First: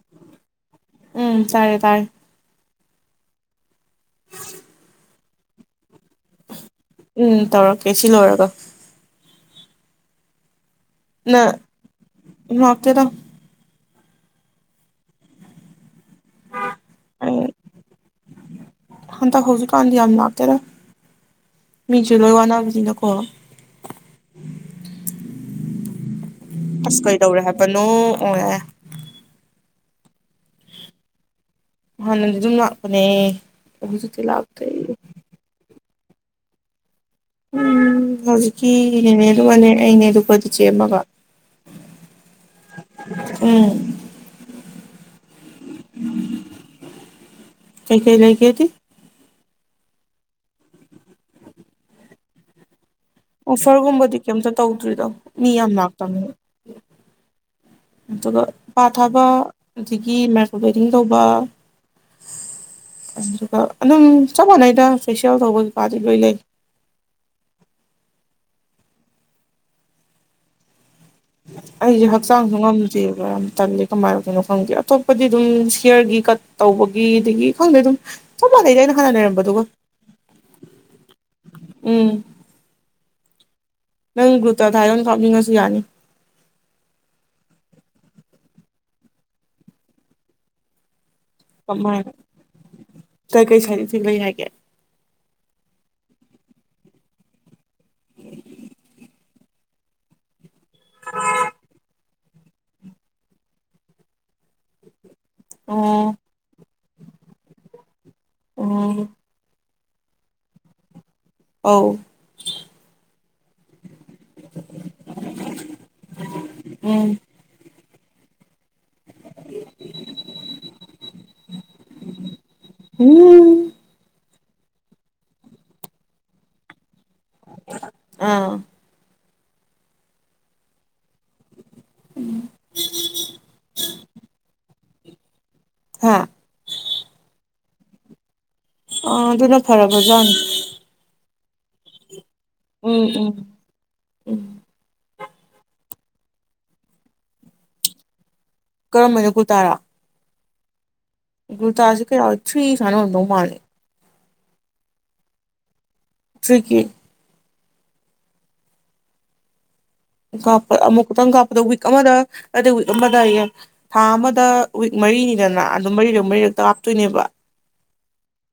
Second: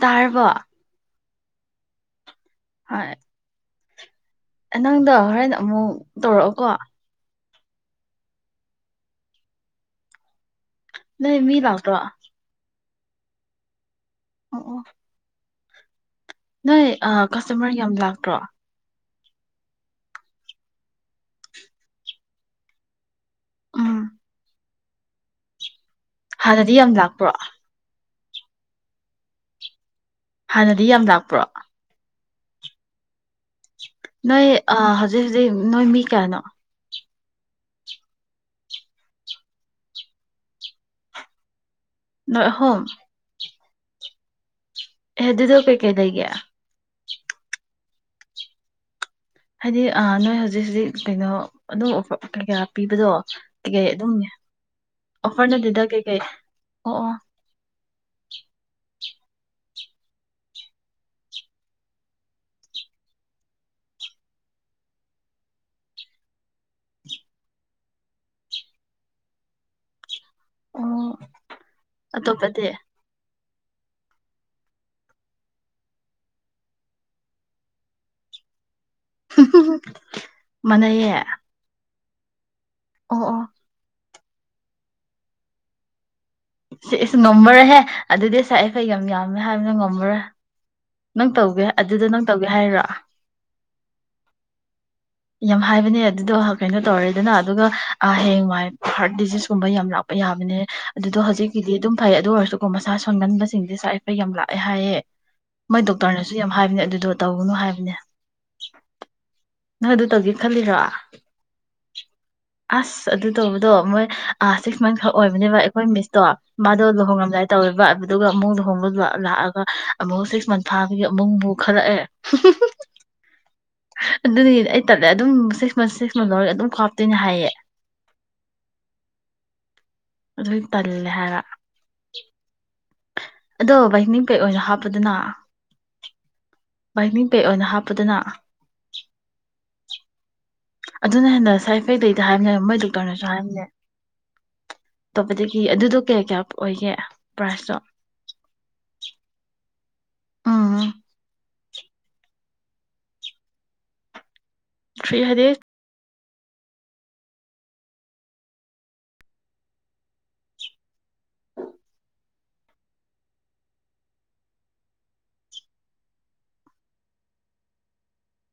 ꯇꯥꯔꯔꯕ ꯎꯝ ꯇꯥꯔꯦ ꯇꯥꯔꯦ ꯍꯥꯏ ꯍꯣꯔꯅ ꯑꯃꯨꯛ ꯇꯧꯔꯛꯑꯣꯀꯣ ꯎꯝ ꯇꯧꯔꯛꯀꯦ ꯁꯤ ꯂꯣꯏꯔꯒ ꯅ ꯃꯤ ꯂꯥꯛꯇ ꯆꯔꯣ ꯑꯣ ꯑꯣ ꯅꯣꯏ ꯑ ꯀꯥꯁꯇꯃꯔ ꯌꯥꯝ ꯂꯥꯛ ꯭ꯔꯣ ꯍꯟꯇ ꯍꯧꯖꯤꯛꯀꯥꯟꯗꯤ ꯌꯥꯝ ꯂꯥꯛꯇꯦꯔ ꯃꯤꯁꯨꯦ ꯂꯣꯏ ꯋꯥꯅꯥꯅꯕꯅꯤꯅꯀꯣ ꯎꯝ ꯍꯥꯟꯅꯗꯤ ꯌꯥꯝ ꯑꯁ ꯂꯥꯛꯄ꯭ꯔꯣ ꯀꯩꯗꯧꯔꯦ ꯍꯥꯏꯄꯅꯣ ꯑꯣ ꯍꯥꯟꯅꯗꯤ ꯌꯥꯝ ꯂꯥꯛꯄ꯭ꯔꯣ ꯍꯥꯟꯅꯗꯤ ꯑꯗꯨꯝ ꯂꯥꯛꯄꯅꯦ ꯍꯧꯖꯤꯛꯇꯤ ꯅꯣꯏ ꯂꯥꯛꯇ꯭ꯔꯦ ꯑ ꯍꯧꯖꯤꯛ ꯍꯧꯖꯤꯛ ꯅꯣꯏ ꯃꯤ ꯀꯌꯥꯅꯣ ꯎꯝ ꯍꯧꯖꯤꯛꯀꯤꯅꯦꯦꯅꯦ ꯂ ꯋꯥꯂꯦ ꯑꯩꯅꯦ ꯂꯨꯄꯥꯇ ꯆꯦꯃꯒ ꯍꯣ ꯎꯝ ꯑꯦ ꯑꯗꯨꯗ ꯀꯩ ꯀꯩꯗꯩꯒꯌꯥ ꯀꯩ ꯀꯩ ꯂꯩꯏ ꯀꯇ ꯍꯥꯏꯗꯤ ꯅꯣꯏ ꯍꯧꯖꯤꯛ ꯍꯧꯖꯤꯛ ꯀꯩꯅꯣ ꯑꯗꯨꯝ ꯀꯩ ꯀꯌꯥ ꯑꯣꯐꯔꯒꯨꯝꯕꯗꯤ ꯀꯩꯝꯇ ꯇꯧꯗ꯭ꯔꯤꯗꯣ ꯑꯣꯐꯔ ꯃꯤ ꯌꯥꯝ ꯅꯠꯇꯦꯗ ꯀꯩꯀꯩ ꯂꯥꯛꯇꯕꯅꯤ ꯑꯣ ꯑꯣ ꯑꯗꯨꯒ ꯄꯥ ꯊꯥꯕ ꯑꯗꯒꯤ ꯃꯥꯏꯀ꯭ꯔꯣ ꯕꯦꯗꯤꯡ ꯇꯧꯕ ꯑꯗꯨꯒ ꯑꯗꯨꯝ ꯆꯞ ꯃꯥꯟꯅꯩꯗ ꯐꯦꯁꯤꯌꯦꯜ ꯇꯧꯕꯒꯤꯩꯀꯥꯗꯤ ꯂꯣꯏ ꯂꯩ ꯑꯣ ꯑꯩꯁꯦ ꯍꯛꯆꯥꯡꯁꯨ ꯑꯇꯣꯞꯄꯗꯤ ꯉꯝꯗ꯭ꯦꯕ ꯌꯥꯝ ꯇꯜꯂꯤ ꯀꯃꯥꯏꯅ ꯇꯗꯅꯣ ꯈꯪꯗꯦ ꯑꯇꯣꯞꯄꯗꯤ ꯑꯗꯨꯝ ꯍꯌꯔꯒꯤ ꯀꯠ ꯇꯧꯕꯒꯤ ꯑꯗꯒꯤ ꯈꯪꯗꯦ ꯑꯗꯨꯝ ꯆꯞꯥꯟꯅꯩꯩꯅꯣ ꯃꯅꯦ ꯎꯝ ꯑ ꯑꯥ ꯅꯪ ꯒ꯭ꯔꯨꯇ ꯊꯥꯏꯌꯣꯅ ꯍꯥꯥꯎꯞꯅꯤꯡꯉꯁꯨ ꯌꯥꯅꯤ ꯁꯤ ꯑꯩꯁ ꯉꯝꯃꯔꯦꯍꯦ ꯑꯗꯨꯗꯤꯁꯥꯏꯦꯈꯩ ꯌꯥꯝ ꯌꯥꯝꯃꯦ ꯍꯥꯏꯕꯅ ꯉꯝꯃꯔꯦ ꯅꯪ ꯇꯧꯒꯦ ꯑꯗꯨꯗ ꯅꯪ ꯇꯧꯒꯦ ꯍꯥꯏꯔꯣ ꯁꯤ ꯂꯩ ꯍꯥꯏꯒꯦ ꯌꯥꯝ ꯍꯥꯏꯕꯅꯦ ꯑꯗꯨꯗꯣ ꯀꯩꯅꯣ ꯇꯧꯔꯦꯗꯅ ꯑꯗꯨꯒ ꯑꯦ ꯃꯥꯏ ꯍꯔꯠ ꯗꯤꯖꯖ ꯁꯨꯝꯕ ꯌꯥꯝ ꯂꯥꯛꯄ ꯌꯥꯕꯅꯦ ꯑꯗꯨꯗꯣ ꯍꯧꯖꯤꯛꯀꯤꯗꯤ ꯑꯗꯨꯝ ꯐꯩ ꯑꯗꯨ ꯑꯣꯏꯔꯁꯨꯀꯣ ꯃꯁꯥ ꯁꯣꯟꯍꯟꯕꯁꯤꯡꯁꯦ ꯁꯥꯏꯠ ꯏꯐꯦꯛ ꯌꯥꯝꯅ ꯂꯥꯛꯑꯦ ꯍꯥꯏꯌꯦ ꯃꯣꯏ ꯑꯣ ꯗꯣꯛꯇꯔꯅꯁꯨ ꯌꯥꯝ ꯍꯥꯏꯕꯅꯦ ꯑꯗꯨꯗꯣ ꯇꯧꯒꯅꯨ ꯍꯥꯏꯕꯅꯦ ꯑꯣ ꯅꯪ ꯑꯗꯨ ꯇꯧꯒꯦ ꯈꯜꯂꯤꯔ ꯑ ꯑꯁ ꯑꯗꯨ ꯇꯧꯕꯗꯣ ꯃꯣꯏ ꯁꯤꯛꯁ ꯃꯟꯁ ꯈꯛ ꯑꯣꯏꯕꯅꯦꯕ ꯑꯩꯈꯣꯏ ꯃꯤꯁꯇꯣ ꯃꯥꯗꯣ ꯎꯝ ꯂꯨꯍꯣꯡꯉꯝꯗꯥꯏ ꯇꯧꯋꯦꯕ ꯑꯗꯨꯒ ꯑꯃ ꯍꯣꯡ ꯂꯥꯛꯑꯒ ꯑꯃꯨꯛ ꯁꯤꯛꯁ ꯃꯟ ꯐꯥꯕꯒꯤ ꯑꯃꯨꯛꯕꯨ ꯈꯜꯂꯛꯑꯦ ꯎꯝ ꯑꯗꯨꯗꯤ ꯑꯩ ꯇꯠꯂꯦ ꯑꯗꯨꯝ ꯁꯤꯛꯁ ꯃꯟꯁ ꯁꯤꯛꯁ ꯃꯟ ꯂꯧꯔꯒ ꯑꯗꯨꯝ ꯇꯅ ꯍꯥꯏꯌꯦ ꯑꯥ ꯑꯗꯨꯝ ꯇꯜꯂꯦ ꯍꯥꯏꯔ ꯑꯗꯨꯅ ꯍꯥ ꯃꯅꯤꯡ ꯀꯩꯅ ꯍꯥꯞ ꯑꯗꯨꯗꯨꯅ ꯑ ꯑꯗꯨꯅ ꯐꯔꯔꯕꯖꯅꯤ ꯑꯗꯨꯅ ꯍꯟꯅ ꯁ ꯍꯥꯏꯐ ꯂꯩꯇꯦ ꯍꯥꯏꯕꯅꯦ ꯃꯣꯏ ꯗꯣꯛꯇꯔꯅꯁꯨ ꯎꯝ ꯍꯥꯏꯕꯅꯦ ꯎꯝ ꯑꯇꯣꯞꯄꯗꯒꯤ ꯑꯗꯨꯗ ꯀꯩ ꯀꯌꯥ ꯑꯣꯏꯒꯦ ꯄ꯭ꯔꯥꯏꯖꯇꯣ ꯀꯔꯝꯕꯅꯣ ꯀꯨꯜ ꯇꯥꯔꯥ ꯑꯥ ꯨꯔꯨꯇꯥꯁ ꯀꯔ ꯏꯊꯔꯤ ꯁꯅꯅ ꯃꯥꯂꯦ ꯊ꯭ꯔꯤ ꯍꯥꯏꯗꯤ ꯁꯤꯀꯤ ꯥꯞ ꯑꯃꯨꯛ ꯈꯛꯇꯪ ꯀꯥꯞꯄꯗ ꯋꯤꯛ ꯑꯃꯗ ꯑꯗꯩ ꯋꯤꯛ ꯑꯃꯗ ꯊꯥ ꯑꯃꯗ ꯋꯤꯛ ꯃꯔꯤꯅꯤꯗꯅ ꯑꯗꯨꯝ ꯃꯔꯤꯔꯛ ꯃꯔꯤꯔꯛꯇ ꯀꯥꯞꯇꯣꯏꯅꯦꯕ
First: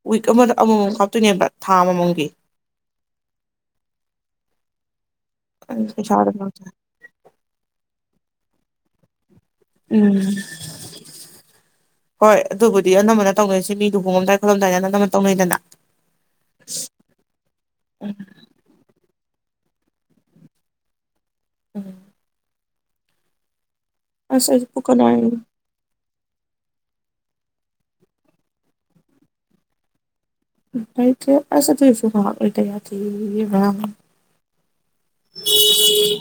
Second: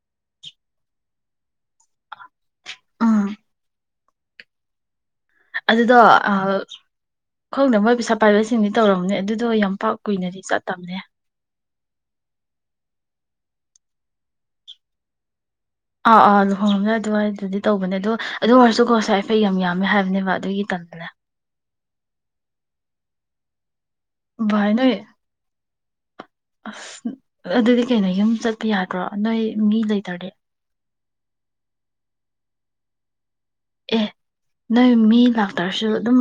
ꯋꯤꯛ ꯑꯃꯗ ꯑꯃꯃꯝ ꯀꯥꯞꯇꯣꯏꯅꯦꯕ ꯊꯥ ꯑꯃꯃꯝꯒꯤ ꯎꯝ ꯑꯗꯨꯗꯣ ꯄꯩꯁꯥꯗ ꯈꯣꯡꯗ ꯃꯣꯏ ꯄꯩꯁꯥ ꯄꯥꯏꯕꯁꯤꯡꯗꯤ ꯇꯧꯔꯝꯅꯤ ꯑꯗꯨ ꯑꯗꯣ ꯌꯥꯝ ꯄꯥꯛ ꯎꯝ ꯀꯨꯏꯅꯗꯤ ꯆꯠꯇꯕꯅꯦ ꯍꯣꯏ ꯑꯗꯨꯕꯨꯗꯤ ꯑꯅꯝꯕꯅ ꯇꯧꯅꯩꯁꯤ ꯃꯤꯗꯨ ꯍꯣꯡꯉꯝꯗꯥꯏ ꯈꯣꯠꯂꯝꯗꯥꯏꯗꯅ ꯑꯅꯝꯕꯅ ꯇꯧꯅꯩꯗꯅ ꯑꯥ ꯑꯥ ꯂꯨꯍꯣꯡꯕꯒ ꯑꯗꯨꯋꯥꯏꯗꯨꯗꯤ ꯇꯧꯕꯅꯦ ꯑꯗꯣ ꯎꯝ ꯑꯗꯨ ꯑꯣꯏꯔꯁꯨꯀꯣ ꯉꯁꯥꯏꯐꯩ ꯌꯥꯝ ꯃꯦ ꯍꯥꯏꯕꯅꯦꯕ ꯑꯗꯨꯒꯤ ꯇꯝꯗꯅꯦ ꯎꯝ ꯚꯥꯏ ꯑꯦꯕꯨ ꯅꯣꯏ ꯀꯅꯥ ꯑꯁ ꯑꯗꯨꯗꯤ ꯀꯩꯅꯣ ꯌꯨꯝ ꯆꯠꯄ ꯌꯥꯗ꯭ꯔꯣ ꯅꯣꯏ ꯃꯤ ꯂꯩꯇ꯭ꯔꯗꯤ ꯑꯩꯁ ꯊꯁꯨꯥꯇ ꯌꯥ ꯊ ꯑꯦ ꯅꯣꯏ ꯃꯤ ꯂꯥꯛꯇꯔꯁꯨ ꯑꯗꯨꯝ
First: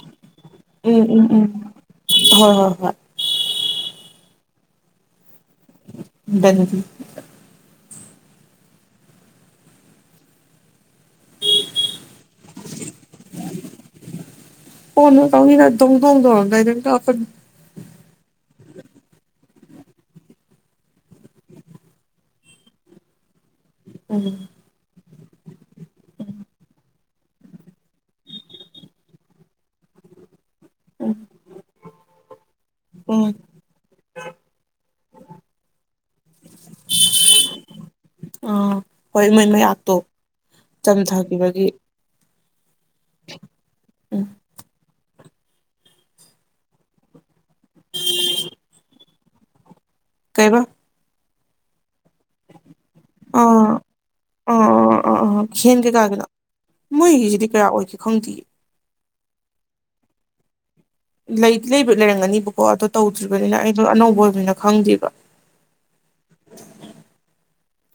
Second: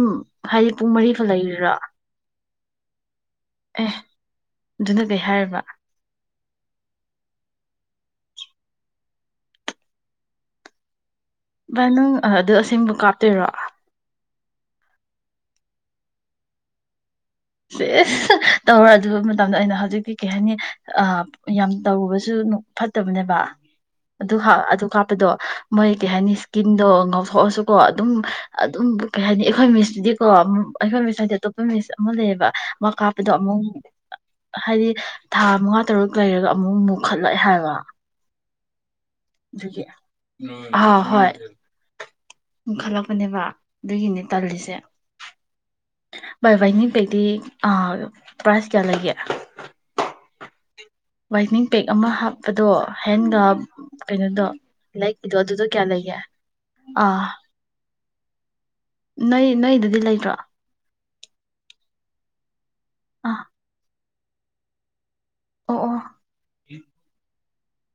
ꯍꯥꯏꯗꯤ ꯄꯨꯡ ꯎꯝ ꯎꯝ ꯃꯔꯤꯐꯥꯎ ꯎꯝ ꯂꯩꯔꯤꯔꯥ ꯍꯣꯏ ꯍꯣꯏ ꯍꯣꯏ ꯑꯦ ꯑꯗꯨꯅ ꯀꯩ ꯍꯥꯏꯔꯕ ꯦꯡ ꯅꯪ ꯑꯗꯨ ꯑꯁꯦꯡꯕ ꯀꯥꯞꯇꯣꯏꯔꯣ ꯍꯅ ꯀꯥꯎꯅꯤ ꯗꯣꯡ ꯗꯣꯡꯗꯔꯗ ꯇꯧꯔ ꯑꯗꯨ ꯃꯇꯝꯗ ꯑꯩꯅ ꯍꯧꯖꯤꯛꯇꯤ ꯀꯩ ꯍꯥꯏꯅꯤ ꯌꯥꯝ ꯇꯧꯔꯨꯕꯁꯨ ꯐꯠꯇꯕꯅꯦꯕ ꯑꯗꯨ ꯎꯝ ꯍꯥ ꯑꯗꯨ ꯀꯞꯄ ꯍꯥꯠꯄꯗꯣ ꯃꯣꯏ ꯀꯩ ꯍꯥꯏꯅꯤ ꯏꯁꯀꯤꯟꯗꯣ ꯉꯥꯎꯊꯣꯛꯑꯁꯨꯀꯣ ꯑꯗꯨꯝ ꯑꯗꯨꯝ ꯀꯩ ꯍꯥꯏꯅꯤ ꯑꯩꯈꯣꯏ ꯃꯤꯁꯇꯨꯗꯤꯀꯣ ꯑꯩꯈꯣꯏ ꯎꯝ ꯃꯤꯁ ꯍꯥꯏꯗꯤ ꯑꯇꯣꯞꯄ ꯃꯤꯁ ꯂꯩꯌꯦꯕ ꯃꯥ ꯀꯥꯞꯄꯗꯣ ꯎꯝ ꯑꯃꯨꯛ ꯍꯥꯏꯗꯤ ꯊꯥ ꯃꯉꯥ ꯇꯔꯨꯛ ꯂꯩꯔꯒ ꯑꯃꯨꯛ ꯃꯨꯛꯈꯠꯂꯣꯏ ꯍꯥꯏꯕ ꯎꯝ ꯍꯣꯏ ꯏꯃꯣꯏ ꯑꯗꯨꯒꯤ ꯃꯌꯥꯛꯇꯣ ꯆꯝꯊꯈꯤꯕꯒꯤ ꯎ ꯈꯜꯂꯛꯄꯅꯦꯕ ꯑꯗꯨꯒꯤꯅꯦ ꯎꯝ ꯇꯜꯂꯤꯁꯦ ꯚꯥꯏ ꯋꯥꯥꯏꯅꯤ ꯄꯩꯗꯤ ꯄ꯭ꯔꯥꯏꯖ ꯀꯌꯥ ꯂꯩꯒꯦ ꯀꯕ ꯋꯥꯏꯅꯤꯡ ꯄꯦꯛ ꯑꯃ ꯍꯥꯞꯄꯗꯣ ꯍꯦꯟꯒ ꯑꯥ ꯀꯩꯅꯣꯗꯣ ꯑꯥ ꯑꯥ ꯂꯥꯏꯛꯄꯗꯣ ꯑꯥ ꯑꯗꯨꯗꯣ ꯍꯦꯟ ꯀꯌꯥ ꯂꯩꯒꯦ ꯑꯥ ꯈꯪꯇ ꯅꯣꯏ ꯅꯣꯏꯗꯗꯤ ꯂꯩꯇ꯭ꯔꯣ ꯂꯩ ꯂꯩ ꯂꯩꯔꯝꯒꯅꯤꯕꯨ ꯀꯣ ꯑꯣ ꯑꯥ ꯇꯧꯗ꯭ꯔꯤꯕꯅꯤꯅ ꯑꯩꯗꯣ ꯑꯅꯧꯕ ꯍꯥꯏꯣꯏꯅ ꯈꯪꯗ꯭ꯔꯤꯕ ꯑꯣ ꯑꯣ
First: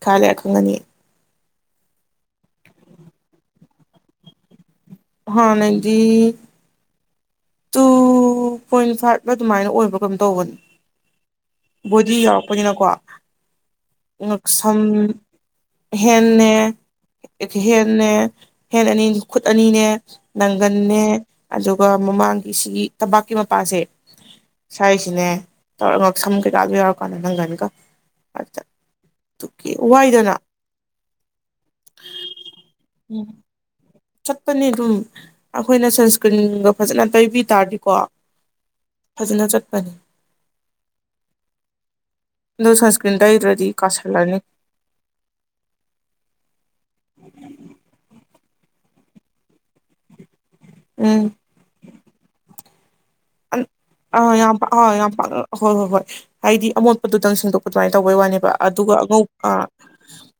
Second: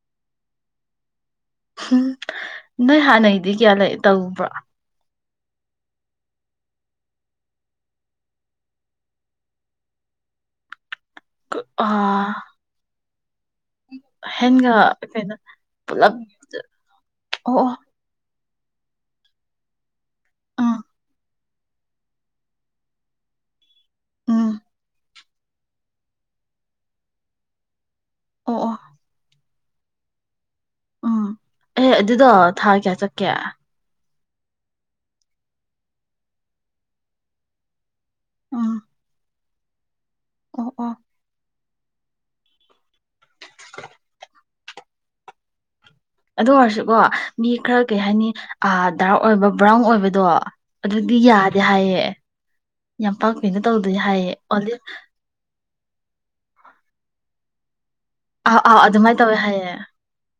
ꯀꯂ ꯌꯥ ꯀꯒꯅꯤꯦ ꯎꯝ ꯅꯣꯏ ꯍꯥꯟꯅꯩꯗꯤ ꯀꯌꯥ ꯂꯩ ꯇꯧꯕ꯭ꯔꯣ ꯍꯅꯒꯤ ꯇꯨ ꯄꯣꯏꯟ ꯐꯥꯏꯚꯅ ꯑꯗꯨꯃꯥꯏꯅ ꯑꯣꯏꯕ꯭ꯔꯥ ꯀꯩꯅꯝꯣ ꯇꯧꯕꯅꯤ ꯕꯣꯗꯤ ꯑꯥ ꯌꯥꯎꯔꯛꯄꯅꯤꯅꯀꯣ ꯉ ꯍꯦꯟꯒ ꯁꯝ ꯀꯩꯅꯣ ꯄꯨꯂꯞ ꯍꯦꯟꯅꯦ ꯑꯣ ꯑꯣ ꯍꯦꯟꯅꯦ ꯍꯦꯟ ꯑꯅꯤ ꯈꯨꯠ ꯑꯅꯤꯅꯦ ꯎꯝ ꯅꯪꯒꯟꯅꯦ ꯑꯗꯨꯒ ꯃꯃꯥꯡ ꯑꯩꯒꯤ ꯁꯤꯒꯤ ꯇꯕꯄꯥꯛꯀꯤ ꯃꯄꯥꯁꯦ ꯎꯝ ꯁ꯭ꯋꯥꯥꯏꯔꯤꯁꯤꯅꯦ ꯇꯧꯔ ꯁꯝ ꯀꯩꯀꯥꯗꯣ ꯌꯥꯎꯔꯀꯥꯟꯗ ꯅꯪꯒꯅꯤꯒ ꯑ ꯑꯣ ꯑꯣ ꯑꯣꯦ ꯋꯥꯏꯗꯅ ꯎꯝ ꯑꯦ ꯑꯗꯨꯗꯣ ꯊꯥ ꯀꯦ ꯎꯝ ꯆꯠꯀꯦ ꯆꯠꯄꯅꯤ ꯑꯗꯨꯝ ꯑꯩꯈꯣꯏꯅ ꯁꯟꯁꯀ꯭ꯔꯤꯟꯒ ꯐꯖꯅ ꯇꯩꯕꯤ ꯇꯥꯔꯗꯤꯀꯣ ꯑꯥ ꯆꯠꯄꯅꯤ ꯑꯣ ꯑ ꯂꯣꯁꯁ ꯄꯇꯏꯔꯗꯤ ꯀꯁꯂꯅꯤ ꯑꯗꯨꯗ ꯋꯥꯔꯁ ꯀꯣ ꯃꯤ ꯈꯔ ꯀꯩ ꯍꯥꯏꯅꯤ ꯑ ꯗꯥꯔꯛ ꯑꯣꯏꯕ ꯕ꯭ꯔꯥꯎꯟ ꯑꯣꯏꯕꯗꯣ ꯑꯗꯨꯗꯤ ꯎꯝ ꯌꯥꯗꯦ ꯍꯥꯏꯌꯦ ꯌꯥꯝ ꯄꯥꯛꯄꯤꯅ ꯇꯧꯗꯣꯏ ꯍꯥꯏꯌꯦ ꯑꯥ ꯌꯥꯝ ꯑꯣ ꯑꯥ ꯌꯥꯝ ꯄꯥꯛꯅ ꯍꯣꯏ ꯍꯣꯏ ꯍꯣꯏ ꯍꯥꯏꯗꯤ ꯑꯃꯣꯠꯄꯗꯨꯗꯪ ꯁꯦꯡꯗꯣꯛꯄ ꯁꯨꯃꯥꯏꯅ ꯇꯧꯕꯩ ꯋꯥꯅꯦꯕ ꯑꯥ ꯑꯥ ꯑꯗꯨꯒ ꯑꯗꯨꯃꯥꯏꯅ ꯑꯉꯧ ꯇꯧꯋꯦ ꯍꯥꯏꯌꯦ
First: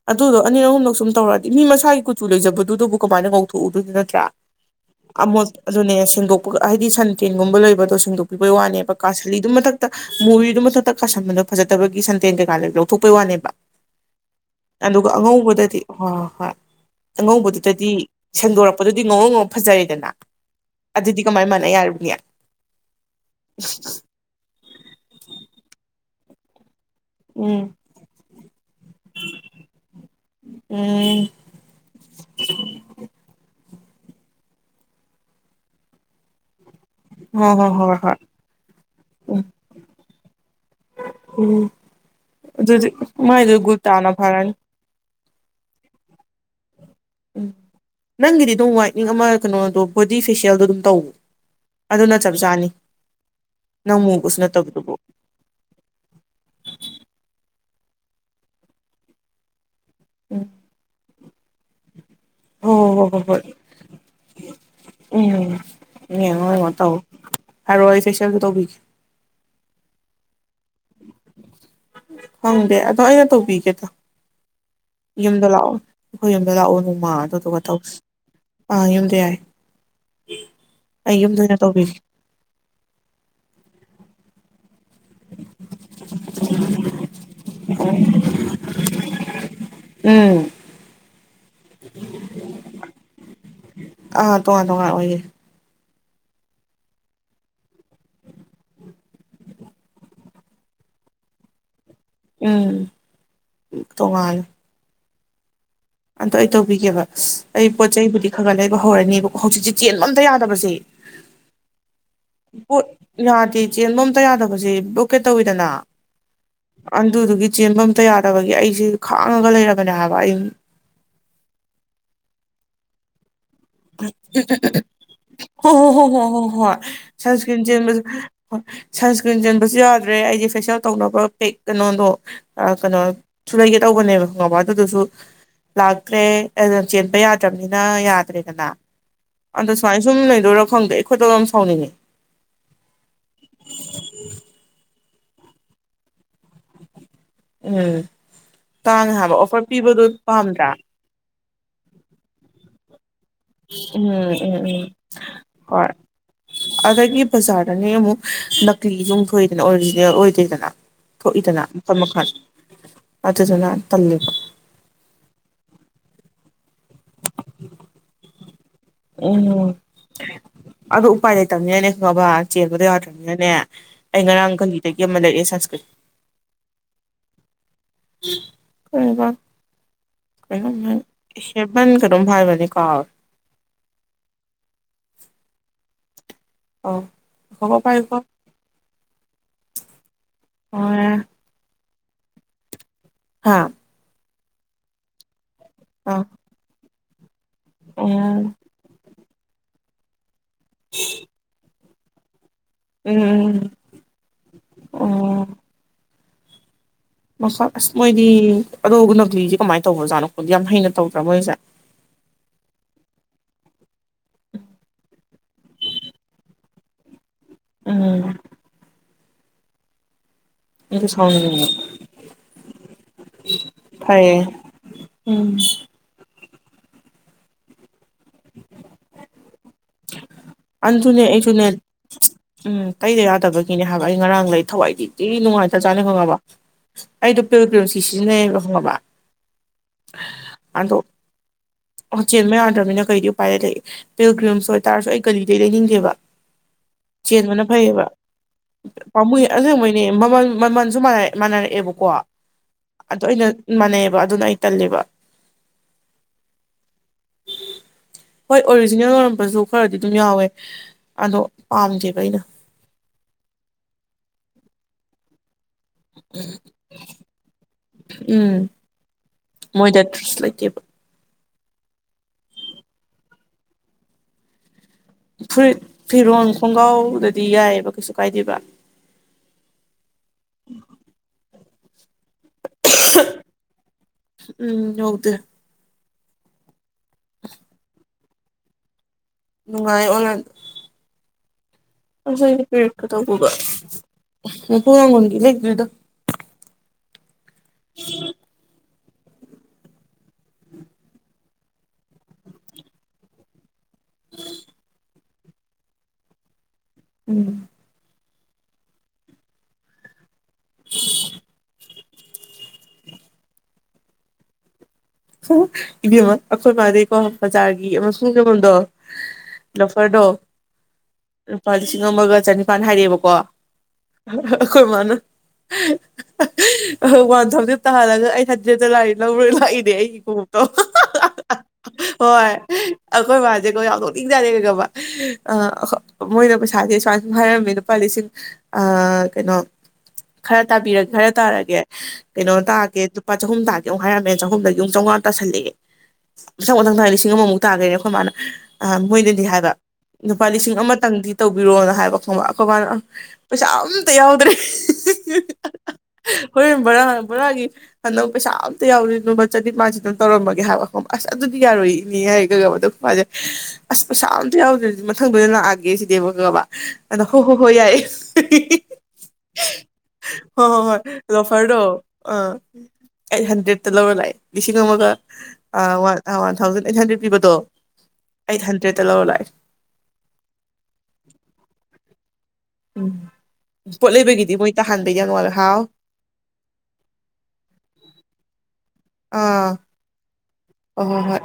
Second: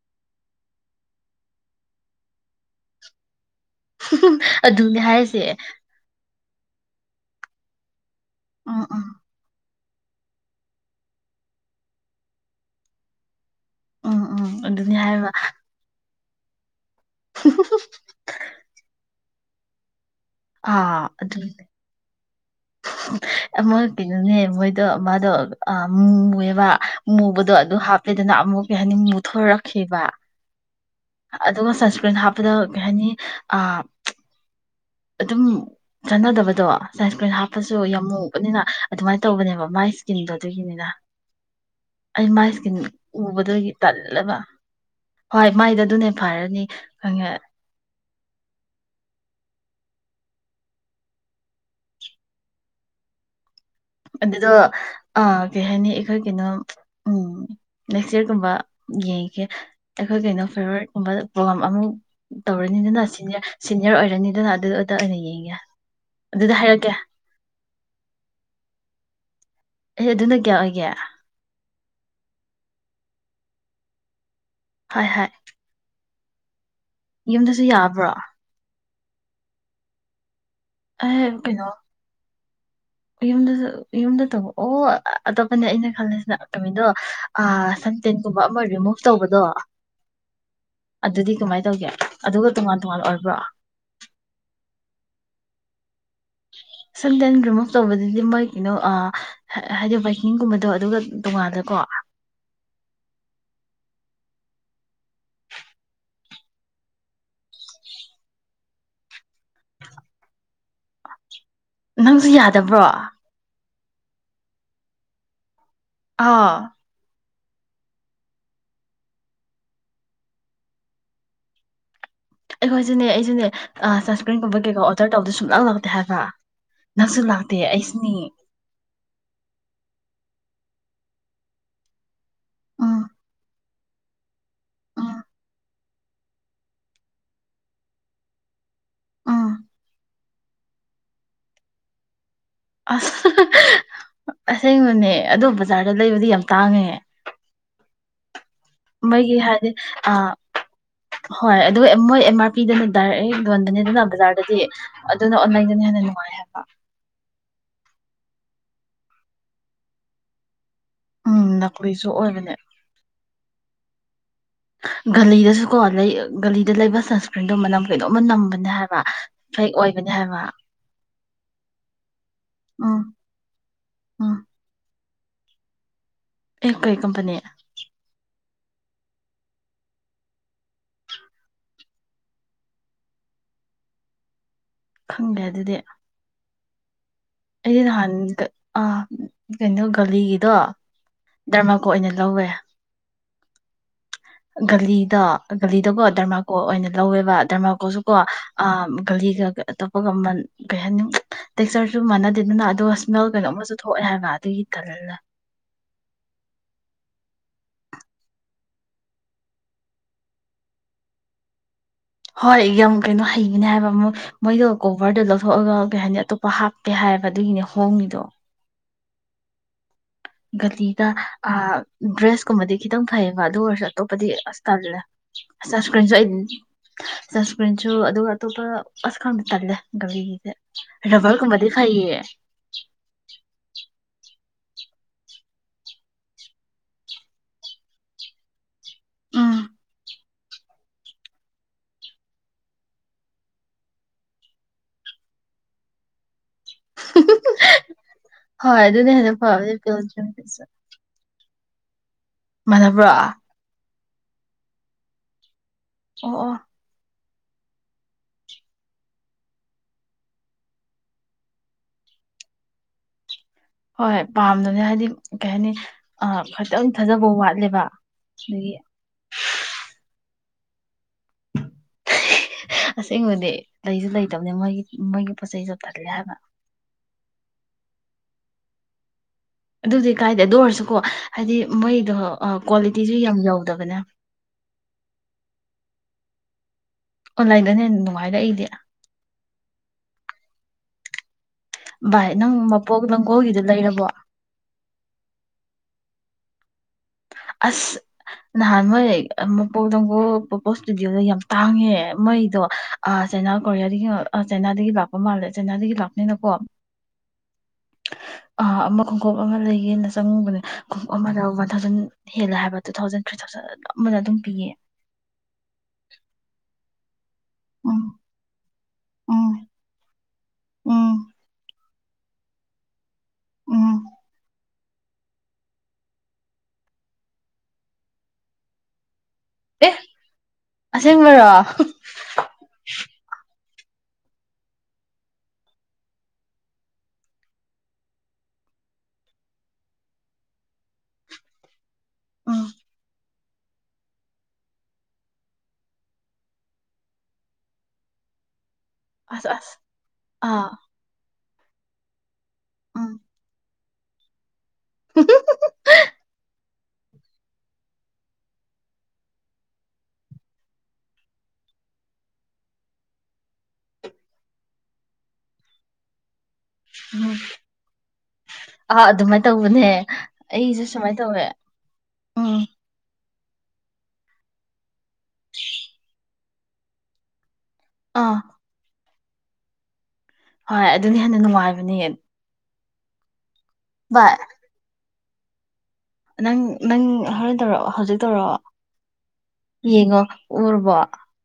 ꯑꯗꯨꯗꯣ ꯑꯅꯤꯔ ꯑꯍꯨꯝꯂꯛ ꯁꯨꯝ ꯇꯧꯔꯗꯤ ꯃꯤ ꯃꯁꯥꯒꯤ ꯀꯨꯆꯨ ꯂꯩꯖꯗꯨꯕꯨ ꯀꯃꯥꯏꯅꯧ ꯊꯎ ꯑꯗꯨꯗꯤ ꯅꯠꯇ꯭ꯔꯥ ꯑꯗꯨꯅꯦ ꯍꯥꯏꯔꯤꯁꯦ ꯑꯃꯣꯠ ꯑꯗꯨꯅꯦꯦꯡꯗꯣꯛ ꯍꯥꯏꯗꯤ ꯁꯟ ꯀꯦꯟꯒꯨꯝꯕ ꯂꯩꯕ ꯣ ꯁꯤ ꯕꯣꯏ ꯎꯝ ꯋꯥꯅꯦꯕ ꯎꯝ ꯀꯥꯁꯂꯤ ꯑꯗꯨꯝ ꯃꯊꯛ ꯃꯣꯔꯤꯗꯨ ꯃꯊꯛꯇ ꯀꯥꯁꯟꯕꯗꯨꯣ ꯐꯖꯕꯒꯤ ꯁꯟꯇꯦꯟ ꯀꯩꯀꯥ ꯂꯩ ꯂꯧꯊꯣꯛꯄꯩ ꯋꯥꯅꯦꯕ ꯎꯝ ꯎꯝ ꯑꯗꯨꯅꯦ ꯑꯗꯨꯒ ꯍꯥꯏꯕ ꯑꯉꯧꯕꯗꯗꯤ ꯍ ꯍꯣꯏ ꯑꯉꯧꯕꯗꯨꯗꯗꯤ ꯁꯟꯗꯣꯔꯛꯄꯗꯨꯗꯤ ꯉꯉꯧ ꯉ ꯐꯖꯔꯦꯗꯅ ꯑꯥ ꯑꯗꯨꯗꯤ ꯑꯗꯨ ꯀꯃꯥꯏ ꯃꯅ ꯌꯥꯔꯅꯤ ꯃꯣꯏ ꯀꯩꯅꯣꯅꯤ ꯃꯣꯏꯗꯣ ꯑ ꯎꯝꯕ ꯃꯨꯕꯗꯣ ꯎꯝ ꯑꯗꯨ ꯍꯥꯞꯄꯦꯗꯅ ꯑꯃꯨꯛ ꯀꯩ ꯍꯥꯏꯅꯤ ꯃꯨꯊꯣꯔꯛꯈꯤꯕꯕ ꯎꯝ ꯑꯗꯨꯒ ꯁꯟꯁꯀ꯭ꯔꯤꯟ ꯍꯥꯞꯄꯗ ꯀꯩ ꯍꯥꯏꯅꯤ ꯑ ꯑꯗꯨꯝ ꯆꯥꯟꯅꯗꯕꯗꯣ ꯁꯟ ꯏꯁꯀ꯭ꯔꯤꯟ ꯍꯣꯏ ꯍꯣꯏ ꯍꯥꯞꯄꯁꯨ ꯍꯣꯏ ꯌꯥꯝ ꯍꯣꯏ ꯃꯨꯕꯅꯤꯅ ꯑꯗꯨꯃꯥꯏꯅ ꯇꯧꯕꯅꯦꯕ ꯃꯥꯏ ꯏꯁꯀꯤꯟꯗꯣ ꯑꯗꯨꯒꯤꯅꯤꯅ ꯎꯝ ꯑꯩ ꯃꯥꯏ ꯏꯁꯀꯤꯟ ꯑꯗꯨꯗꯤ ꯃꯥꯏꯗꯨ ꯎꯕꯗꯨꯗꯒꯤ ꯒꯨꯜ ꯇꯥꯅ ꯇꯜꯂꯕ ꯐꯔꯅꯤ ꯍꯣꯏ ꯃꯥꯏꯗ ꯑꯗꯨꯅꯦ ꯐꯔꯅꯤ ꯈꯪꯉꯦ ꯎꯝ ꯅꯪꯒꯤꯗꯤ ꯑꯗꯨꯝ ꯋꯥꯏꯠꯅꯤꯡ ꯑꯃ ꯀꯩꯅꯣꯗꯣ ꯕꯣꯗꯤ ꯐꯦꯁꯤꯌꯦꯜꯗꯣ ꯑꯗꯨꯝ ꯇꯧꯕ ꯑꯗꯨꯅ ꯆꯞ ꯆꯥꯅꯤ ꯅꯪ ꯃꯨꯕꯁꯨ ꯑꯗꯨꯗꯣ ꯅꯠꯇꯕꯗꯨꯕꯨ ꯑ ꯀꯩ ꯍꯥꯏꯅꯤ ꯑꯩꯈꯣꯏꯒꯤꯅꯣ ꯎꯝ ꯅꯦꯛꯁ ꯏꯌ꯭ꯥꯔꯒꯨꯝꯕ ꯌꯦꯡꯉꯒꯦ ꯑꯩꯈꯣꯏ ꯀꯩꯅꯣ ꯎꯝ ꯐꯦꯚꯣꯔꯥꯏꯠꯀꯨꯝꯕ ꯑ ꯑꯃ ꯍꯣꯏ ꯇꯧꯔꯅꯤꯗꯅ ꯍꯣꯏ ꯍꯣꯏ ꯍꯣꯏ ꯁꯤꯅꯤꯌꯔ ꯁꯤꯅꯤꯌꯔ ꯑꯣꯏꯔꯅꯤꯗꯅ ꯑꯗꯨꯗꯨꯗ ꯑꯣꯏꯅ ꯎꯝ ꯌꯦꯡꯉꯦ ꯌꯦꯡꯉꯣ ꯑꯗꯨꯗ ꯌꯦꯡꯉꯣ ꯍꯥꯏꯔꯛꯀꯦ ꯇꯧ ꯍꯥꯏꯔꯛꯑꯣ ꯑꯩ ꯐꯦꯁꯤꯌꯦꯜꯗꯣ ꯇꯧꯕꯤꯒꯦ ꯑꯦ ꯑꯗꯨꯅ ꯀꯌꯥ ꯑꯣꯏꯒꯦ ꯈꯪꯗꯦ ꯑꯗꯣ ꯑꯩꯅ ꯇꯧꯕꯤꯒꯦꯗ ꯍꯣꯏ ꯍꯣꯏ ꯌꯨꯝꯗ ꯂꯥꯛ ꯑꯣ ꯑꯩꯈꯣꯏ ꯌꯨꯝꯗ ꯂꯥꯛꯑꯣꯅꯦ ꯌꯨꯝꯗꯁꯨ ꯌꯥꯕ꯭ꯔꯥ ꯑꯥ ꯌꯨꯝꯗ ꯌꯥꯏ ꯑꯩ ꯌꯨꯝꯗ ꯑꯣꯏꯅ ꯀꯩꯅꯣ ꯇꯧꯕꯤꯒꯦ ꯌꯨꯝꯗ ꯌꯨꯝꯗ ꯇꯧꯕꯣ ꯑꯣ ꯑꯇꯣꯞꯄꯅꯦ ꯑꯩꯅ ꯈꯜꯂꯤꯁꯤꯅ ꯀꯃꯤꯗꯣ ꯁꯟꯇꯦꯟꯀꯨꯝꯕ ꯑꯃ ꯔꯤꯃꯨꯚ ꯇꯧꯕꯗꯣ ꯎꯝ ꯑꯗꯨꯗꯤ ꯀꯃꯥꯏꯅ ꯇꯧꯒꯦ ꯑꯗꯨꯒ ꯇꯣꯉꯥꯟ ꯇꯣꯉꯥꯟ ꯑꯣꯏꯕ꯭ꯔꯣ ꯑꯥ ꯇꯣꯉꯥꯟ ꯇꯣꯉꯥꯟ ꯑꯣꯏꯒꯦ ꯁꯝꯗꯦꯟ ꯔꯤꯃꯨꯐ ꯇꯧꯕꯗꯗꯤ ꯃꯣꯏ ꯀꯩꯅꯣ ꯍꯥꯏꯗꯤ ꯕꯥꯏꯛꯀꯤꯡꯒꯨꯝꯕꯗꯣ ꯑꯗꯨꯒ ꯇꯣꯡꯉꯥꯜꯂꯀꯣ ꯎꯝ ꯇꯣ ꯉꯥꯜꯂꯦ ꯑꯝꯇ ꯑꯩ ꯇꯧꯕꯤꯒꯦꯕ ꯑꯩ ꯄꯣꯠ ꯆꯩꯕꯨꯗꯤ ꯈꯔ ꯈꯔ ꯂꯩꯕ ꯍꯧꯔꯅꯤꯕ ꯍꯧꯖꯤꯛꯁꯦ ꯆꯦꯟꯕ ꯑꯝꯇ ꯌꯥꯗꯕꯁꯦ ꯅꯪꯁꯨ ꯌꯥꯗꯕ꯭ꯔꯣ ꯄꯣꯠ ꯌꯥꯗꯦ ꯆꯦꯟꯕ ꯑꯥꯝꯇ ꯌꯥꯗꯕꯁꯦ ꯕ꯭ꯂꯣꯀꯦꯠ ꯇꯧꯋꯤꯗꯅ ꯑꯥ ꯑꯗꯨꯗꯨ ꯒꯤ ꯆꯦꯟꯕ ꯑꯝꯇ ꯌꯥꯗꯕꯒꯤ ꯑꯩꯁꯦ ꯈꯥꯡꯉꯒ ꯂꯩꯔꯕꯅꯦ ꯍꯥꯏꯕ ꯑꯩ ꯑꯩꯈꯣꯏꯁꯨꯅꯦ ꯑꯩꯁꯨꯅꯦ ꯑ ꯁꯁꯄꯦꯟ ꯇꯦ ꯇ ꯍ ꯍꯣꯏ ꯍꯣ ꯍꯣ ꯍꯣ ꯍꯣꯏ ꯂꯥꯛꯇꯦ ꯁꯟꯁꯀ꯭ꯔꯤꯟ ꯆꯦꯟꯕꯁꯨ ꯑꯩꯁꯨꯅꯤ ꯍ ꯁꯟꯁꯀ꯭ꯔꯤꯟ ꯆꯦꯟꯕ ꯑꯗꯨꯨ ꯌꯥꯗ꯭ꯔꯦ ꯑꯩꯗꯤ ꯐꯦꯁꯤꯌꯦꯜ ꯇꯧꯅꯕ ꯄꯦꯛ ꯀꯩꯅꯣꯗꯣ ꯀꯩꯅꯣ ꯎꯝ ꯁ ꯂꯩꯒꯦ ꯇꯧꯕꯅꯦꯕ ꯈꯪꯉꯕ ꯑꯗꯨꯗꯨꯁꯨ ꯎꯝ ꯂꯥꯛꯇ꯭ꯔꯦ ꯑꯗꯨ ꯆꯦꯟꯕ ꯌꯥꯗ꯭ꯔꯕꯅꯤꯅ ꯌꯥꯗ꯭ꯔꯦꯗꯅ ꯎꯝ ꯑꯗꯣ ꯁꯨꯃꯥꯏ ꯁꯨꯝ ꯂꯩꯗꯣꯏꯔꯣ ꯈꯪꯗꯦ ꯑꯩꯈꯣꯏꯠꯇꯧ ꯌꯥꯝ ꯁꯥꯎꯅꯤꯡꯉꯤ ꯑꯁ ꯑꯁꯦꯡꯕꯅꯦ ꯑꯗꯣ ꯕꯖꯥꯔꯗ ꯂꯩꯕꯗꯤ ꯌꯥꯝ ꯇꯥꯡꯉꯦ ꯎꯝ ꯇꯥꯡ ꯍꯥꯏꯕ ꯃꯣꯏꯒꯤ ꯑꯣꯐꯔ ꯍꯥꯏꯗꯤ ꯄꯤꯕꯗꯣ ꯑ ꯄꯥꯝꯗ꯭ꯔꯥ ꯍꯣꯏ ꯑꯗꯨ ꯃꯣꯏ ꯑꯦꯝ ꯑꯥꯔ ꯄꯤꯗꯅ ꯇꯥꯔꯛꯑꯦ ꯂꯣꯟꯕꯅꯤ ꯑꯗꯨꯅ ꯎꯝ ꯎꯝ ꯕꯖꯥꯔꯗꯗꯤ ꯎꯝ ꯑꯗꯨꯅ ꯑꯣꯟꯂꯥꯏꯗꯅ ꯍꯣꯏ ꯍꯦꯟꯅ ꯅꯨꯡꯉꯥꯏ ꯍꯥꯏꯕ ꯑꯗꯒꯤ ꯕꯖꯥꯔꯗꯅꯦ ꯑꯃꯨꯛ ꯅꯀꯂꯤ ꯁꯊꯣꯏꯗꯅ ꯑꯣꯔꯤꯖꯤꯅꯦꯜ ꯑꯣꯏꯗꯣꯏꯗꯅ ꯎꯝ ꯊꯣꯛꯏꯗꯅ ꯃꯈꯜ ꯅꯀꯂꯤꯁꯨ ꯃꯈꯜ ꯑꯣꯏꯕꯅꯦ ꯑꯗꯨꯗꯨꯅ ꯇꯜꯂꯤꯕ ꯒꯂꯤꯗꯁꯨ ꯀꯣ ꯂꯩ ꯒꯂꯤꯗ ꯂꯩꯕ ꯁꯟꯁꯀ꯭ꯔꯤꯟꯗꯣ ꯃꯅꯝ ꯀꯩꯅꯣꯝꯃ ꯅꯝꯕꯅꯦ ꯍꯥꯏꯕ ꯎꯝ ꯐꯦꯛ ꯑꯣꯏꯕꯅꯦ ꯍꯥꯏꯕ ꯑꯗꯨ ꯎꯄꯥꯏ ꯂꯩꯇꯕꯅꯤꯅꯅꯦ ꯕꯕꯥ ꯆꯦꯟꯕꯗꯣ ꯎꯝ ꯌꯥꯗ꯭ꯔꯕꯅꯤꯅꯅꯦ ꯑꯩ ꯎꯝ ꯉꯔꯥꯡ ꯀꯔꯤꯗꯒꯤ ꯌꯥꯝ ꯑꯃ ꯂꯩꯔꯌꯦ ꯁꯁꯀ꯭ꯔꯤ ꯑꯦ ꯀꯣꯏ ꯀꯝꯄꯅꯤ [unintelligible] ꯈꯪꯗꯦ ꯑꯗꯨꯗꯤ [unintelligible] ꯄꯥꯏꯌꯨꯀꯣ [unintelligible] [unintelligible] [unintelligible] ꯑ ꯀꯣꯏ ꯑꯣꯏꯅ ꯂꯧꯋꯦ ꯍꯥꯥ [unintelligible] ꯒꯂꯤꯗꯀꯣ ꯗꯔꯃꯥ ꯀꯣ ꯑꯣꯏꯅ ꯂꯧꯋꯦꯕ ꯎꯝ [unintelligible] ꯒꯂꯤꯒ ꯑꯇꯣꯞꯄꯒ ꯃꯃꯟ [unintelligible] [unintelligible] ꯑꯗꯨꯗꯨꯅ ꯑꯗꯨꯒ ꯎꯝ ꯏꯁꯃꯦꯜ ꯀꯩꯅꯣꯝ ꯑꯃꯁꯨ ꯎꯝ ꯊꯣꯛꯑꯦ ꯍꯥꯏꯕ ꯑꯗꯨꯒꯤ ꯇꯍꯜꯂꯦ ꯑꯣ ꯃꯣꯏꯗꯤ ꯑꯗꯣ ꯅꯒꯂꯤꯁꯦ ꯀꯃꯥꯏꯅ ꯇꯧꯕ꯭ꯔꯖꯥꯠꯅꯣꯣꯗꯤ ꯌꯥꯝ ꯍꯩꯅ ꯇꯧꯗ꯭ꯔꯥ ꯃꯣꯏꯁꯦ ꯍꯣꯏ ꯌꯥꯝ ꯀꯩꯅꯣ ꯍꯩꯒꯅꯦ ꯍꯥꯏꯕ ꯑꯃ ꯃꯣꯏꯗꯣ ꯀꯣꯚꯔꯗꯣ ꯂꯧꯊꯣꯛꯑꯒ ꯀꯩ ꯍꯥꯏꯅꯤ ꯑꯇꯣꯞꯄ ꯍꯥꯞꯇꯦ ꯍꯥꯏꯕ ꯑꯗꯨꯒꯤꯅꯦ ꯍꯣꯡꯉꯤꯗꯣ ꯎꯝ ꯒꯥꯗꯤꯗ ꯑꯩꯗꯤ ꯁꯥꯎꯅꯤꯡꯉꯦ ꯗ꯭ꯔꯦꯁ ꯀꯨꯝꯕꯗꯤ ꯈꯤꯇꯪ ꯐꯩꯌꯦꯕ ꯑꯗꯨ ꯑꯣꯏꯔꯁꯨ ꯑꯇꯣꯞꯄꯗꯤ ꯐꯩꯌꯦ ꯑꯁ ꯇꯜꯂꯦ ꯎꯝ ꯑꯁ ꯁꯟꯁꯀ꯭ꯔꯤꯟꯁꯨ ꯑꯩ ꯁꯟꯁꯀ꯭ꯔꯤꯟꯁꯨꯁꯨ ꯑꯗꯨ ꯑꯇꯣꯞ ꯍꯁꯀꯥꯇꯥꯔꯗꯦ ꯑꯗꯨꯟꯅꯦ ꯑꯩꯁꯨꯅꯦ ꯐꯩꯌꯦ ꯎꯝ ꯇꯩꯗ ꯌꯥꯗꯕꯒꯤꯅꯦ ꯍꯥꯏꯕ ꯑꯩ ꯉꯔꯥꯡ ꯂꯩ ꯊꯋꯥꯏꯗꯤꯗꯤ ꯅꯨꯡꯉꯥꯏꯇꯖꯥꯠꯅꯤ ꯈꯪꯉꯕ ꯑꯩꯗꯣ ꯄꯤ ꯄꯣ ꯁꯤ ꯁꯤꯖꯤꯟꯅꯩꯕ ꯈꯪꯉꯕ ꯎꯝ ꯑꯗꯣ ꯆꯦꯟꯕ ꯌꯥꯗ꯭ꯔꯅꯤꯅ ꯀꯩꯗꯤ ꯎ ꯄꯥꯏꯔ ꯂꯩ ꯀ꯭ ꯑꯣꯏꯇꯥꯥꯔꯁꯨ ꯑꯩ ꯀꯔꯤꯗꯩ ꯂꯩꯅꯤꯡꯒꯦꯕ ꯆꯦꯟꯕꯅ ꯐꯩꯌꯦꯕ ꯍꯣꯏ ꯑꯗꯨꯅ ꯍꯦꯟꯅ ꯄꯥꯝꯕꯨ ꯑꯗꯨ ꯐꯕꯅꯦ ꯃꯩꯅꯦ ꯃꯃꯜ ꯕꯦꯜꯖꯤꯌꯝꯒꯤꯁꯦ ꯃꯃꯜꯁꯨꯅꯔꯦ ꯃꯥꯟꯅꯕ꯭ꯔꯣ [unintelligible] ꯑꯗꯣ ꯑꯣ ꯑꯩꯅ ꯃꯅꯦ ꯑꯗꯨꯅ ꯑꯩ ꯇꯜꯂꯤꯕ ꯑꯣ ꯍꯣꯏ ꯑꯣꯔꯤꯖꯤꯅꯦꯜ ꯑꯣꯏꯔꯝꯕꯁꯨ ꯈꯔꯗꯤ ꯑꯗꯨꯝ ꯌꯥꯎꯋꯦ ꯑꯗꯣ ꯄꯥꯝꯗꯦꯕ ꯑꯩꯅ ꯍꯣꯏ ꯄꯥꯝꯗꯨꯅꯦ ꯍꯥꯏꯗꯤ ꯀꯅꯤ ꯑ ꯈꯇꯪ ꯊꯥꯖꯕ ꯋꯥꯠꯂꯦꯕ ꯎꯝ ꯑꯗꯒꯤ ꯞ ꯑꯁꯦꯡꯕꯗꯤ ꯂꯩꯁꯨ ꯂꯩꯇꯕꯅꯦ ꯃꯣꯏꯒꯤ ꯃꯣꯏꯒꯤ ꯄꯣꯠ ꯐꯔꯤ ꯆꯩꯁꯨ ꯇꯜꯂꯦ ꯍꯥꯏꯕ ꯐꯤꯔꯣꯟ ꯈꯣꯡꯒꯥꯎ ꯗꯤ ꯌꯥꯏꯑꯕ ꯀꯩꯁꯨ ꯀꯥꯏꯗꯦꯕ ꯑꯗꯨꯗꯤ ꯀꯥꯏꯗꯦ ꯑꯗꯨ ꯑꯣꯏꯔꯁꯨꯀꯣ ꯍꯥꯏꯗꯤ ꯃꯩꯗ ꯀ꯭ꯋꯥꯂꯤꯇꯤꯁꯨ ꯌꯥꯝ ꯌꯥꯎꯗꯕꯅꯦ ꯎꯝ ꯌꯧꯗꯦ ꯑꯣꯟꯂꯥꯏꯟꯗꯅ ꯍꯦꯟꯅ ꯅꯨꯡꯉꯥꯏꯔꯛꯏꯗꯤ ꯅꯨꯡꯉꯥꯏ ꯑꯣꯟ ꯚꯥꯏ ꯅꯪ ꯑꯁꯗꯤ ꯃꯄꯣꯛ ꯄꯤꯔꯀ ꯇꯧꯕꯒ ꯂꯝꯒꯣꯜꯒꯤꯗꯣ ꯂꯩꯔꯕꯣ ꯃ ꯄꯨꯅꯃꯣꯟꯒꯤ ꯂꯩꯈ꯭ꯔꯤꯗ ꯑꯁ ꯅꯍꯥꯟꯃꯣꯏꯌꯦꯛ ꯃꯄꯣꯛꯇꯪꯒꯣ ꯄꯄꯣꯛ ꯏꯁꯇꯨꯗꯤꯑꯣꯗꯣ ꯌꯥꯝ ꯇꯥꯡꯉꯦ ꯃꯩꯗꯣ ꯆꯩꯅꯥ ꯀꯗꯒꯤ ꯑ ꯆꯦꯟꯗꯥꯗꯒꯤꯕ ꯃꯃꯜꯗ ꯆꯅꯥꯗꯒꯤ ꯂꯥꯛꯄꯅꯀꯣ ꯎꯝ ꯑ ꯑꯃ ꯈꯣꯡꯀꯞ ꯑꯃ ꯂꯩꯒꯦꯅ ꯆꯪꯉꯨꯕꯅꯦ ꯈꯣꯡꯎꯞ ꯑꯃꯗ ꯋꯥꯟ ꯊꯥꯎꯖꯟ ꯍꯦꯜꯂꯦ ꯍꯥꯏꯕ ꯇꯨ ꯊꯥꯎꯖꯟ ꯊ꯭ꯔꯤ ꯊꯥꯎꯖꯟ ꯑꯗꯨꯝ ꯑꯃꯗ ꯑꯗꯨꯝ ꯄꯤꯌꯦ ꯏꯃ ꯑꯈꯣꯏ ꯃꯥꯦ ꯑꯣ ꯕꯖꯥꯔꯒꯤ ꯎꯝ ꯑꯃꯁꯨꯡ ꯀꯩꯅꯣꯟꯗꯣ ꯎꯝ ꯂꯣꯐꯔꯗꯣ ꯎꯝ ꯂꯨꯄꯥ ꯂꯤꯁꯤꯡ ꯑꯃꯒ ꯆꯅꯤꯄꯥꯟ ꯍꯥꯏꯔꯛꯑꯦꯕ ꯀꯣ ꯎꯝ ꯑꯩꯈꯣꯏ ꯃꯥꯅ ꯋꯥꯟ ꯊꯥꯎꯖꯟ ꯇꯥꯍꯜꯂꯒ ꯑꯩꯠ ꯍꯟꯗꯔ꯭ꯦꯗꯇ ꯂꯥꯛꯏ ꯂꯧꯔ ꯑꯦ ꯂꯥꯛꯏꯅꯦ ꯑꯁꯦꯡꯕꯔꯣ ꯍꯣꯏ ꯑꯈꯣꯏ ꯃꯥ ꯖꯦꯀꯣ ꯌꯥꯝ ꯅꯣꯛꯅꯤꯡꯖꯥꯠꯅꯦ ꯈꯪꯕ꯭ꯔꯥ ꯃꯣꯏꯅ ꯄꯩꯁꯥꯁꯦ ꯁꯨꯃꯥꯏ ꯁꯨꯝ ꯍꯥꯏꯔꯝꯃꯦ ꯂꯨꯄꯥ ꯂꯤꯁꯤꯡ ꯀꯩꯅꯣ ꯈꯔ ꯇꯥꯕꯤꯔ ꯈꯔ ꯇꯥꯔꯒꯦ ꯀꯩꯅꯣ ꯎꯝ ꯇꯥꯒꯦ ꯂꯨꯄꯥ ꯆꯍꯨꯝ ꯇꯥꯒꯦ ꯑꯃꯨꯛ ꯍꯥꯏꯔꯝꯃꯦ ꯆꯍꯨꯝꯗꯩꯩ ꯌꯨꯝ ꯆꯥꯝꯃꯉꯥ ꯇꯥꯁꯜꯂꯛꯑꯦ ꯃꯊꯪ ꯃꯊꯪ ꯇꯥꯏ ꯂꯤꯁꯤꯡ ꯑꯃꯃꯨꯛ ꯇꯥꯈꯔꯦ ꯑꯩꯈꯣꯏ ꯃꯥꯅ ꯑ ꯃꯣꯏꯅꯗꯤ ꯑꯁ ꯍꯥꯏꯕ ꯑꯁ ꯂꯨꯄꯥ ꯑꯥ ꯂꯤꯁꯤꯡ ꯑꯃꯇꯪꯗꯤ ꯇꯧꯕꯤꯔꯣꯅ ꯍꯥꯏꯕ ꯈꯪꯕ ꯑꯩꯈꯣꯏ ꯃꯥꯅ ꯎꯝ ꯄꯩꯁꯥ ꯑꯝꯇ ꯌꯥꯎꯗ꯭ꯔꯦ [unintelligible] ꯍꯣꯔꯦꯟ ꯕꯣꯔꯥ ꯚꯔꯥꯒꯤ ꯍꯟꯅꯕ ꯄꯩꯁꯥ ꯑꯝꯇ ꯌꯥꯎꯗꯔ꯭ꯦ ꯆꯅꯤꯄꯥꯟꯁꯤꯇꯪ ꯇꯧꯔꯝꯃꯒꯦ ꯍꯥꯏꯕ ꯑꯁ ꯑꯗꯨꯗꯤ ꯌꯥꯔꯣꯏ ꯏꯅꯦ ꯍꯥꯏꯌꯦ [unintelligible] ꯑꯗꯣ ꯃꯥꯁꯦ ꯑꯁ ꯄꯩꯁꯥ ꯑꯝꯇ ꯌꯥꯎꯗ꯭ꯔꯗꯤ ꯃꯊꯪꯗ ꯂꯥꯛꯑꯒꯦ ꯁꯤꯅꯦꯕ ꯈꯪꯉꯕꯥ ꯑꯗ ꯎꯝ ꯍꯣ ꯍꯣ ꯍꯣꯏ ꯌꯥꯏꯌꯦ ꯑꯥ ꯑꯗꯨꯃꯥꯏꯅ ꯇꯧꯕꯅꯦ ꯍꯣ ꯍꯣ ꯑꯩꯁꯨ ꯍꯣꯏ ꯁꯨꯃꯥꯏꯅ ꯇꯧꯋꯦ ꯂꯣꯐꯔꯗꯣ ꯑ ꯎꯝ ꯑꯩꯠ ꯍꯟꯗ꯭ꯔꯦꯗꯇ ꯂꯧꯔ ꯂꯥꯛꯑꯦ ꯂꯤꯁꯤꯡ ꯑꯃꯒ one one thousand eight hundred ꯄꯤꯕꯗꯣ ꯑꯥ ꯑꯩꯠ ꯍꯟꯗ꯭ꯔꯦꯠ ꯇꯂꯧ ꯂꯏ ꯍꯣꯏ ꯑꯗꯨꯅ ꯍꯦꯟꯅ ꯅꯨꯡꯉꯥꯏꯕꯅꯦꯌꯦ ꯎ ꯄꯣꯠ ꯂꯩꯕꯒꯤꯗꯤ ꯃꯣꯏ ꯇꯥꯍꯟ [unintelligible] ꯍꯥꯎ ꯅꯪ ꯅꯪ ꯍꯣꯔꯦꯟ ꯇꯧꯔꯛꯑꯣ ꯍꯧꯖꯤꯛ ꯇꯧꯔꯛꯑꯣ ꯑꯥ ꯌꯦꯡꯉꯣ ꯎꯔꯕꯣ ꯍꯣꯏ ꯍꯣꯏ ꯍꯣꯏ